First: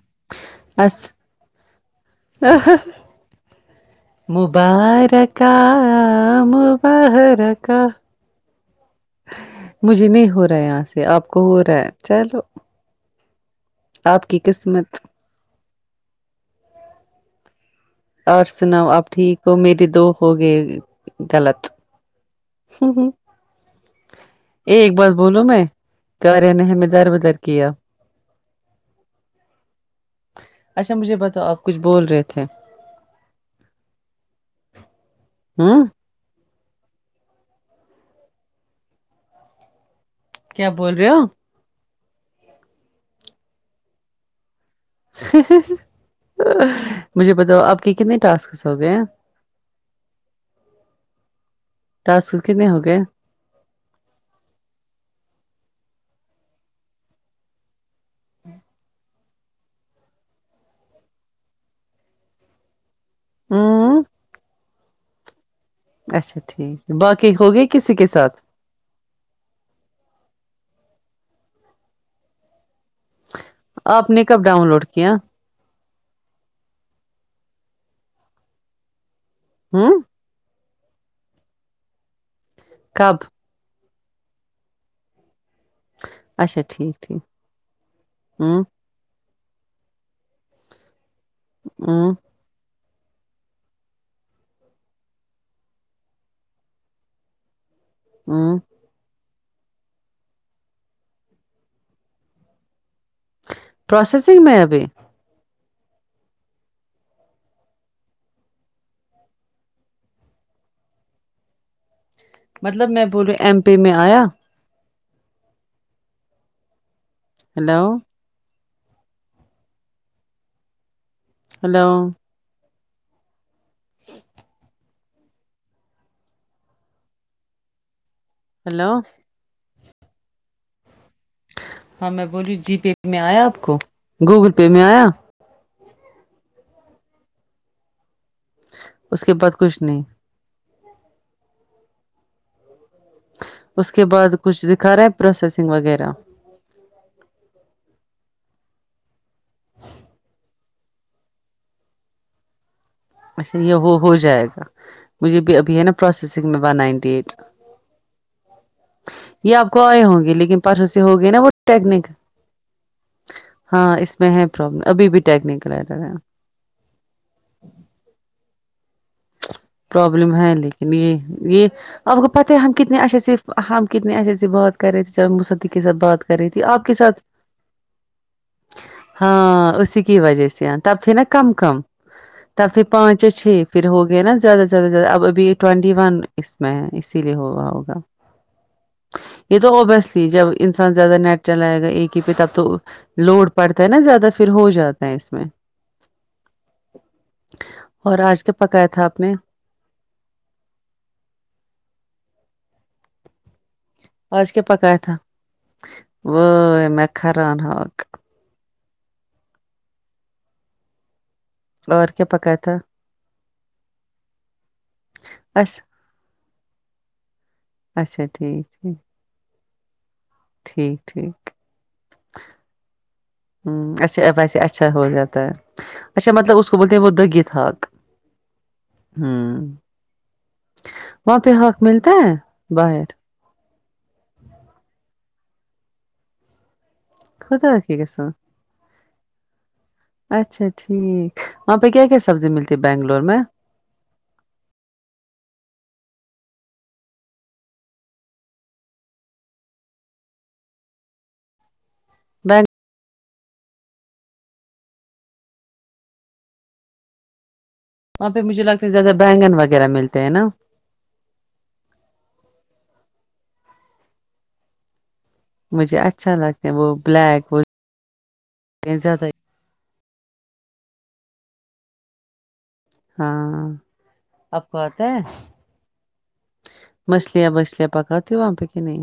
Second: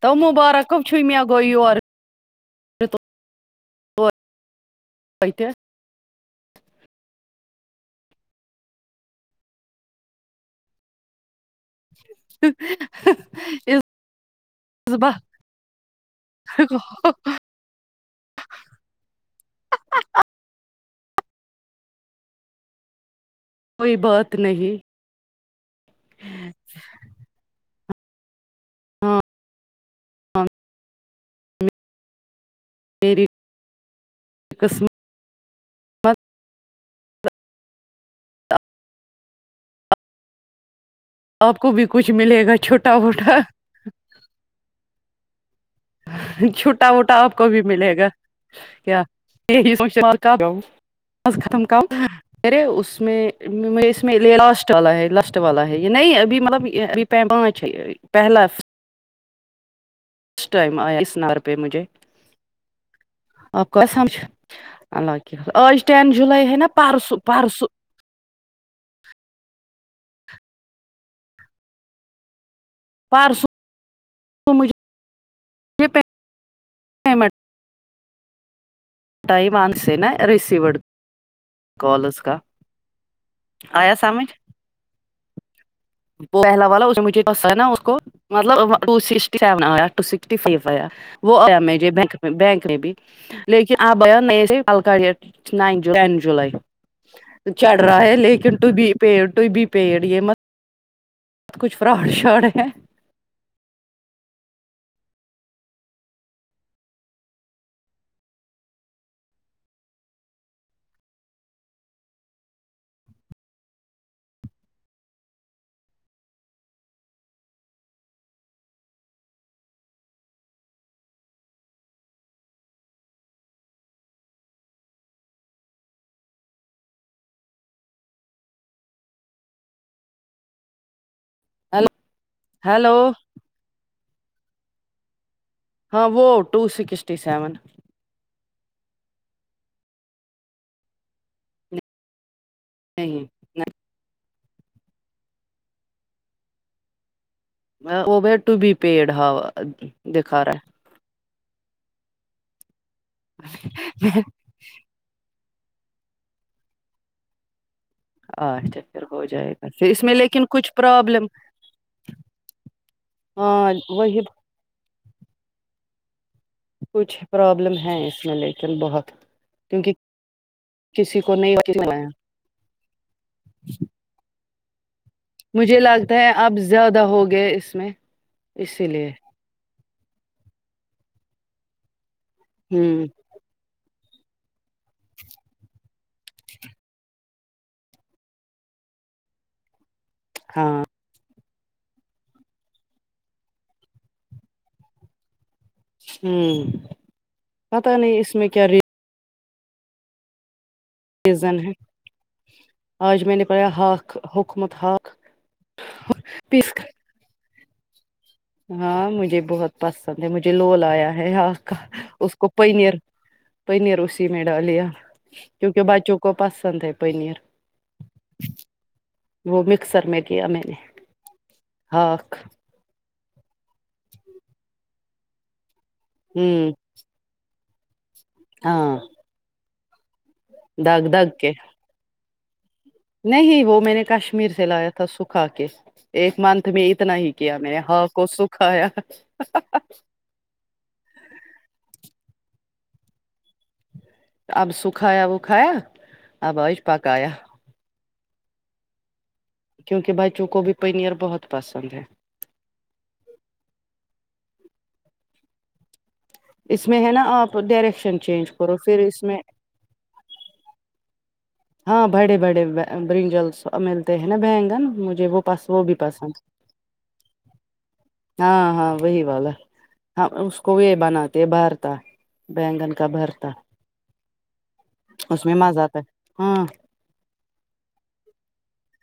تو مبارک ہو [unintelligible] مبارکا ہم براکا مجھے نہیں ہو رہا ہے یہاں سے آپ کو ہو رہا ہے چلو اس آپ کی قسمت اور سناؤ آپ ٹھیک ہو میرے دو ہو گئے غلط کوئی بات نہیں ایک بات بولو میں [unintelligible] در بدر کیا ہاں اچھا مجھے بتاؤ آپ کچھ بول رہے تھے قسم اوں کیا بول رہے ہو آپ کو بھی کچھ ملے گا چھوٹا بھوٹا چھوٹا موٹا مجھے آپ کو بھی بتاؤ کے ملے گا کتنے ٹاسکس ہو گئے [unintelligible] ختم کام ٹاسکس کتنے ہو گئے اس میں اس میں یہ لاسٹ والا ہے لاسٹ والا ہے یہ نہیں ابھی مطلب ابھی پانچ ہے پہلا ٹائم آیا [unintelligible] اسر پہ مجھے ہوں اللہ کی آج ٹن اچھا جلائی ہے نا ٹھیک پرسو باقی ہو گئے پرسو کسی کے ساتھ پرسوں آپ نے کب ڈاؤن لوڈ کیا یہ [unintelligible] ٹائم آ سے ہوں نا ریسیوڈ کالز اسکا کب آیا سامج وہ اچھا پلا والا ٹھیک مجھ ٹھیک نا اس کو ہوں مطلب ٹو سکسٹی سیون آیا ٹو سکسٹی فائیو آیا وہ آیا مجھے ہوں بک بینک میں بھی لیکن آپ [unintelligible] date nine July ten July چڑھ رہا ہے لیکن ہوں تو بھی پیڈ ٹو بی پیڈ یہ مت کچھ فراڈ شاڈ ہیں پروسیسنگ میں ابی مطلب میں پورے ایم پی میں آیا ہیلو ہلو ہیلو ہاں میں بولیی جی پے ہیلو میں آیا آپ کو گوگل پے میں آیا ہاں وہ ٹو سکسٹی سیون اس کے بعد کچھ نہیں نہیں اس کے بعد کچھ دکھا رہا ہیں پروسیسنگ وغیرہ ابی ٹو بی پیڈ ہاؤ دکھا رہا ہے اچھا یہ وہ ہو ہے جائے گا مجھے بھی ابھی ہے نا پروسیسنگ میں ون نائنٹی ایٹ اچا پھر ہو جائے یہ گا آپ کو پھر اس آئے میں ہوں گے لیکن کچھ پرسوں سے ہو پرابلم گئے نا وہ ٹیکنیکل ہاں وہ اس میں ہے پرابلم ابھی بھی ٹیکنیکل ایرر ہے کچھ پرابلم ہیں اس میں لیکن بہت کیونکہ پرابلم ہے لیکن یہ کسی کو یہ نہیں اب کو پتہ ہے ہم کتنے اچھے سے ہم کتنے اچھے سے بات کر رہی تھی جب مسی مجھے کے سھ لگتا بات ہے کر رہی اب تھی آپ کے زیادہ ساتھ ہو گئے اس میں اسی لیے ہاں اسی کی وجہ سے تب پھر نا کم کم تب پھر ہوں پانچ یا چھ پھر ہو گیا نا زیادہ زیادہ زیادہ اب اب ٹوینٹی ون اس میں ہے اسی ہاں [unintelligible] زیادہ نیٹ چلائے گا ایک ہی پہ تب تو لوڈ پڑتا ہے نا زیادہ پھر ہو جاتا ہے اس میں ہوں پتا نہیں اور اس آج میں کیا ری پکایا تھا آپ نے یزن ہے آج میں نے پڑھا ہاک آج کیا حکمت پکایا ہاک تھا وہ پسک میں کران ہق ہاں مجھے بہت پسند ہے مجھے لول آیا ہے ہاں اور کیا اس کو پکایا تھا پیر پیر اسی میں ڈالیا بس کیونکہ بچوں کو کو پسند ہے پنیر اچھا ٹھیک وہ مکسر میں کیا میں نے ٹھیک ٹھیک ہااک ہمم اچھا ویسے اچھا ہو جاتا ہے اچھا مطلب اس ہوں کو بولتے ہیں وہ دگی تھاک ہاں ہمم دگ دگ وہاں کے پہ ہااک ملتا ہے باہر نہیں وہ میں نے کشمیر سے لایا تھا سکھا کے ایک منتھ میں اتنا ہی کیا میں خدا نے ہا کی اک کو قسم سکھایا اچھا ٹھیک وہاں پہ کیا کیا سبزی ملتی ہے بنگلور میں اب سکھایا وکھایا اب آج پکایا کیونکہ بچوں کو بھی پینئیر بہت پسند ہے دان اس میں ہے نا آپ ڈائریکٹ وہاں پہ مجھے لگتا ہے زیادہ بینگن وغیرہ ملتے ہیں نا ہاں بڑے بڑے برنجلس ملتے ہیں نا بینگن مجھے وہ پس وہ بھی مجھے پس ہیں اچھا لگتا ہے وہ بلیک وہ ہاں ہاں وہی زیادہ والا ہے ہا اس کو یہ بناتے بھرتا بیینگن کا بھرتا ہاں آپ کو آتا ہے اس میں مزہ آتا ہے ہاں مچھلیاں بچھلیاں پکاتی ہو وہاں پہ کہ نہیں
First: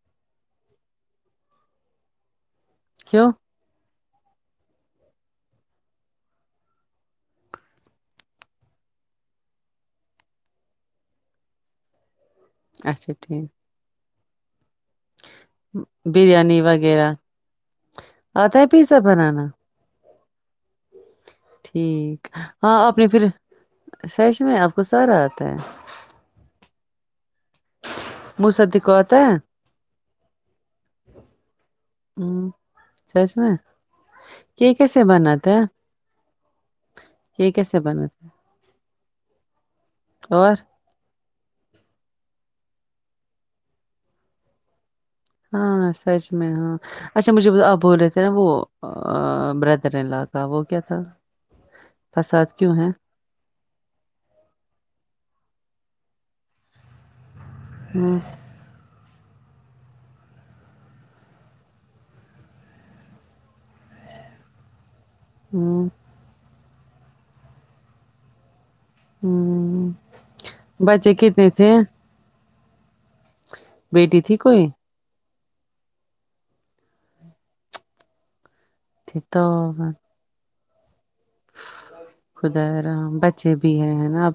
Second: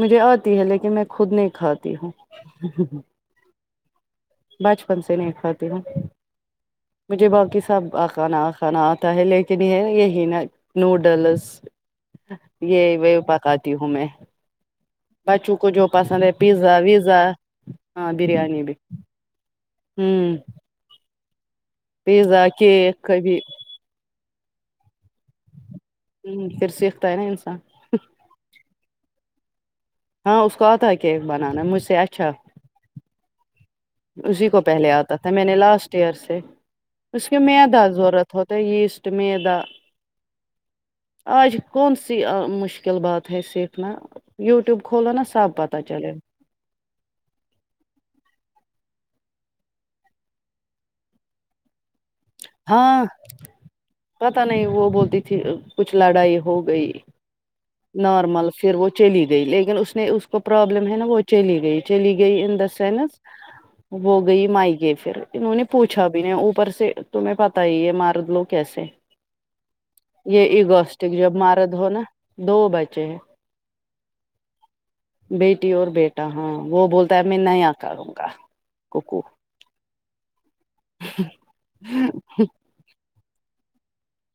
مجھے آتی ہے لیکن میں خود نہیں کھاتی ہوں کیوں بچپن سے نہیں کھاتی ہوں مجھے باقی سب آ کانا آ کانا آتا ہے لیکن یہ یہی نا نوڈلس یہ وہ اچھا ٹھیک پکاتی ہوں میں بچوں کو جو پسند ہے بریانی پیزا وغیرہ ویزا ہاں آتا بریانی ہے بھی پیزا بنانا ہوں ٹھیک پیزا ہاں آپ کیک نے پھر کبھی سچ میں آپ کو سارا آتا ہے ہ پھر سیکھتا ہے نا انسان م ستی کو آتا ہے ہاں اس کو آتا ہے کیک بنانا ہے مجھ سے اچھا ہمم سچ میں اسی کو یہ پہلے کیسے آتا تھا میں بناتا نے ہے لاسٹ یار سے اس کے یہ کیسے میدہ بناتا ضرورت ہوتا یہسٹ میدہ اور آج کون سی مشکل بات ہے سیکھنا وٹیوب کھولو نا سب پتہ ہاں چلے سچ میں ہاں اچھا مجھے آپ بول رہے تھے نا وہ بردر ان لو کا وہ کیا تھا فساد کیوں ہے ہاں پتا نہیں وہ بولتی تھی کچھ لڑائی ہو گئی ہمم نارمل پھر وہ چلی گئی لیکن اس نے اس کو پرابلم ہے نا وہ چلی گئی چلی گئی ان دا سینس وو گئی میکے پھر انہوں نے ہمم پوچھا بھی نے اوپر سے تمہیں پتا ہی یہ مرد لوگ کیسے ہمم یہ ایگوسٹک بچے جب کتنے تھے مارد ہو نا دو بچے ہیں بیٹی تھی کوئی بیٹی اور بیٹا ہاں وہ بولتا ہے میں نہیں آ کروں گا کوکو [unintelligible] خدا رام بچے بھی ہے نا اب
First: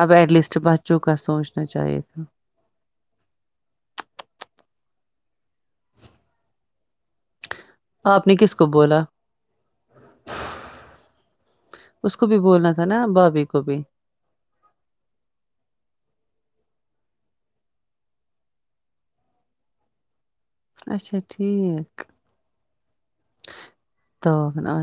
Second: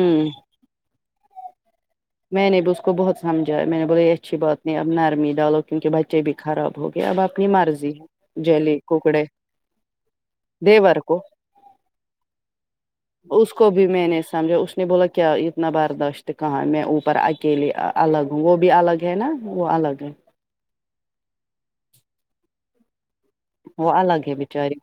اب ایٹ لیسٹ چکا سوچنا چاہیے تھا میں نے بھی اس کو بہت سمجھایا میں نے بولے یہ اچھی بات نہیں اب نرمی ڈالو کیونکہ بچے بھی خراب ہو گئے اب اپنی مرضی آپ نے کس کو جلی بولا ککڑے دے وار کو اس کو بھی بولنا تھا نا بھابھی اس کو بھی میں نے سمجھا اس نے بولا کیا وتنا برداشت کہاں مے اوپر اکیلے الگ وہ بھی الگ ہے نا وہ الگ ہے اچھا ٹھیک وہ الگ تو ہے بچاری آ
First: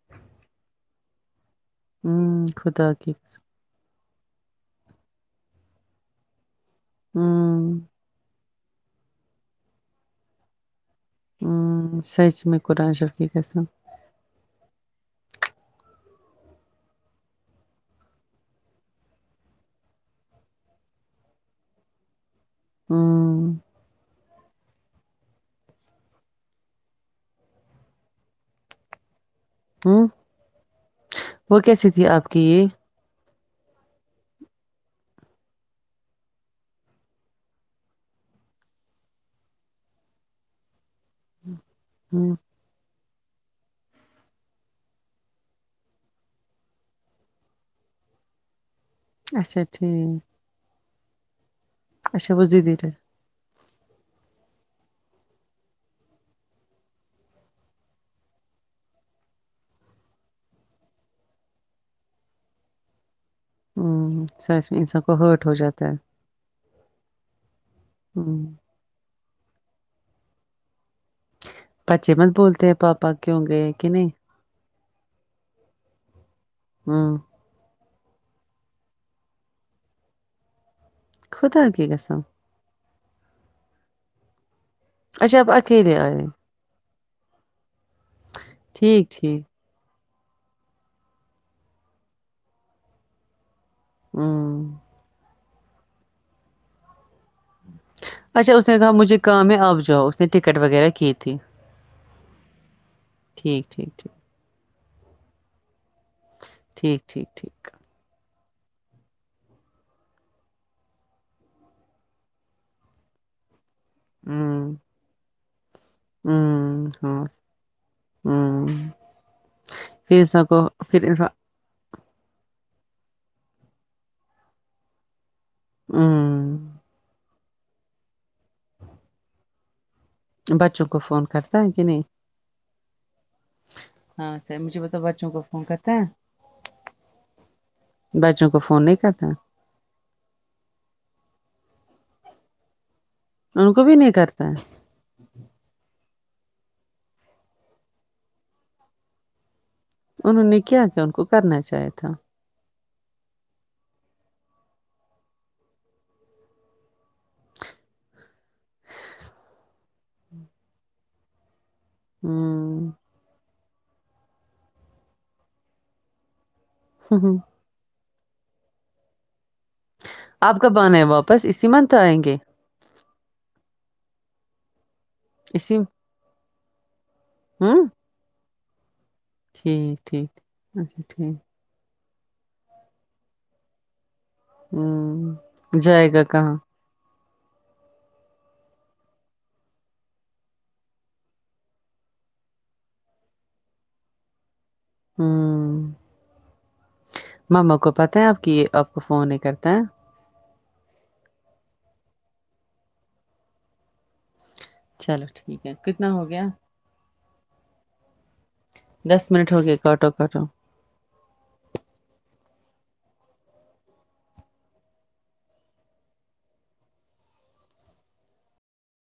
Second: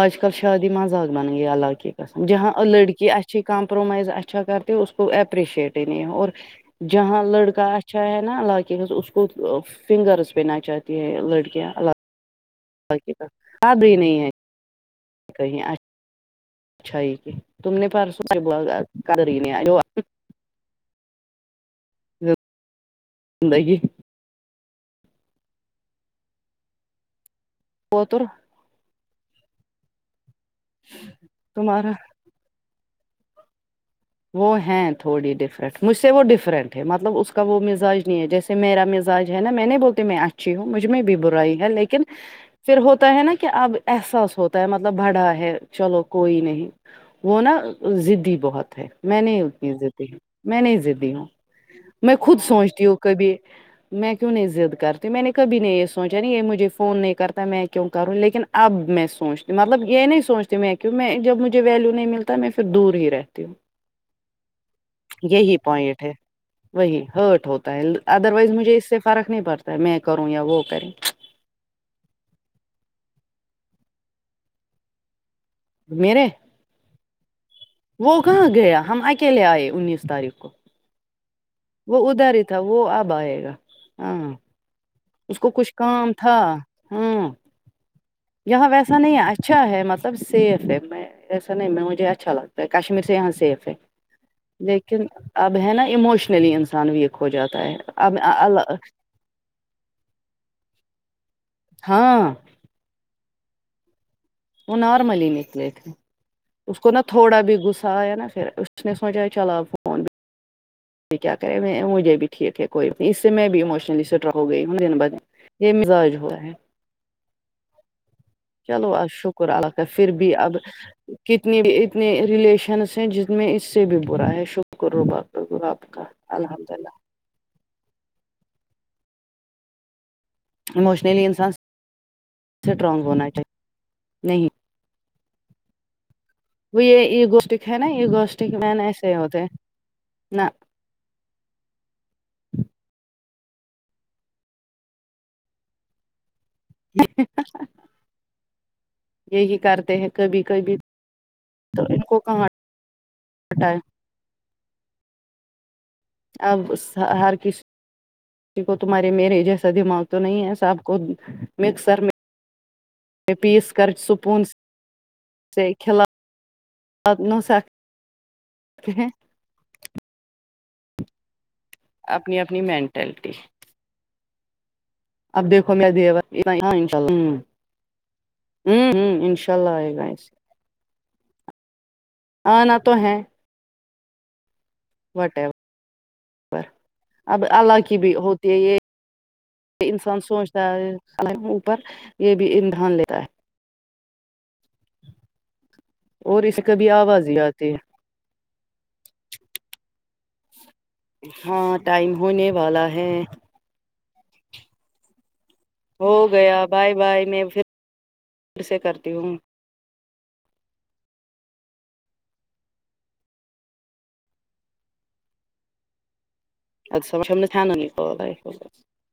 آج کل شادی مذاق بن گیا الله کی قسم جہاں خدا لڑی کی اسھی قسم، کمپرومائز اچھا کرتے اس کو اپریشیٹ ہی نہیں ہے اور جہاں لڑکا ہوں اچھا ہے نا عقے کا اس کو فنگرس پہینا چاہتی ہے لڑکیاں [unintelligible] ابھی نہیں ہے [unintelligible] [inaudible] ہوں [unintelligible] [unintelligible] ہوں وہ تمہارا کیسی تھی آپ کی وہ ہیں تھوڑی ڈفرنٹ مجھ سے وہ ڈفرینٹ ہے مطلب اس کا وہ مزاج نہیں ہے جیسے میرا مزاج ہے نا میں نہیں بولتی میں اچھی ہوں مجھ میں بھی برائی ہے لیکن ہ پھر ہوتا ہے نا کہ اب احساس ہوتا ہے مطلب بڑا ہے چلو کوئی نہیں وہ نا ضدی بہت ہے میں نہیں اچھا ہوتی ہوں ضدی ٹھیک میں نہیں ضدی ہوں میں اچھا خود وہ ضدی سوچتی رہے ہوں کبھی میں کیوں نہیں ضد کرتی میں نے کبھی نے یہ سوچا نہیں یہ مجھے فون نہیں کرتا میں کیوں کروں لیکن اب میں سوچتی ہوں مطلب یہ نہیں سوچتی میں کیوں میں جب مجھے ویلیو نہیں ملتا میں پھر دور ہی رہتی ہوں [unintelligible] یہی پوائنٹ ہے وہی ہرٹ ہوتا ہے ادر ہوں وائز مجھے اس سے فرق نہیں پڑتا ہے میں کروں یا وہ کریں بچے مت بولتے ہیں پاپا کیوں گئے کہ نہیں میرے ہمم وہ کہاں گیا ہم اکیلے آئے انیس تاریخ کو خدا کی وہ قسم ادھر تھا وہ اب آئے گا ہاں اس اچھا کو آپ کچھ اکیلے کام آئے تھا ہمم یہاں ویسا ٹھیک نہیں ہے ٹھیک اچھا ہے مطلب سب سیف ہے میں ایسا نہیں مجھے اچھا لگتا ہے کشمیر سے یہاں سیف ہے ہوں لیکن اب ہے نا اموشنلی انسان بھی ہو جاتا ہے اب اچھا ااال اس نے کہا مجھے کام ہے آپ جاؤ اس نے ٹکٹ وغیرہ کی تھی ہاں ٹھیک ٹھیک ٹھیک وہ نارملی نکلے تھے اس کو ٹھیک نا ٹھیک تھوڑا بھی ٹھیک گس تھا ہے نا پھر اس نے سوچا چلا کہ کیا کرے میں مجھے بھی ٹھیک ہے کوئی بھی نہیں اس سے میں بھی اموشنلی سیٹ رہو گی ہوں دن بہ دن [unintelligible] ہمم ہاں ہوں چلو آ شکر اللہ کا پھر بھی اس اب کو پھر ہوں کت اتنے اتنے اتنے ریلیشنس ہیں جس میں اس سے بھی برا ہے شکر رباک کر کر الحمد اللہ بچوں کو اموشنلی فون انسان کرتا ہے کہ نہیں سٹرانگ ہونا چاہیے ہاں نہیں مجھے بتاؤ بچوں کو فون کرتا ہے وہ یہ ایگوسٹک ہے نا بچوں ایگوسٹک کو مین فون نہیں ایسے کرتا ہوتے نہ ان کو بھی نہیں کرتا ہے یہی کرتے ہیں کبھی انہوں نے کبھی کیا کیا ان کو کرنا تو چاہیے ان تھا کو کہاں ہٹائے اب غصہ ہر کس کو تمہارے میرے جیسا دماغ تو نہیں ہے سب کو مکسر میں ہمم پیس کر سپون سے کھلا آپنا سر اب کب آنا ہے واپس اسی منتھ آئیں گے اپنی اپنی مینٹلٹی اب دیکھو میں دیوار ایگا انشاءاللہ ہمم ہمم ہمم انشاء اللہ آئے گا ٹھیک ایسے اچھا ٹھیک آنا تو ہیں ہ وٹ ای جائے گا کہاں ور اب اللہ کی بھی ہوتی ہے یہ انسان سوچتا ہے اوپر یہ بھی امتحان لیتا ہے ہ اور اسے کبھی آواز ہی آتی ہے پتا ہیں آپ کہ یہ آپ کو فون نہیں کرتے ہیں ہاں ٹائم ہونے والا ہے چلو ٹھیک ہے کتنا ہو گیا بائے بائے میں پھر سے کرتی دس منٹ ہو گئے کاٹو کاٹو ا سب سامنے چھان ہو نہیں تو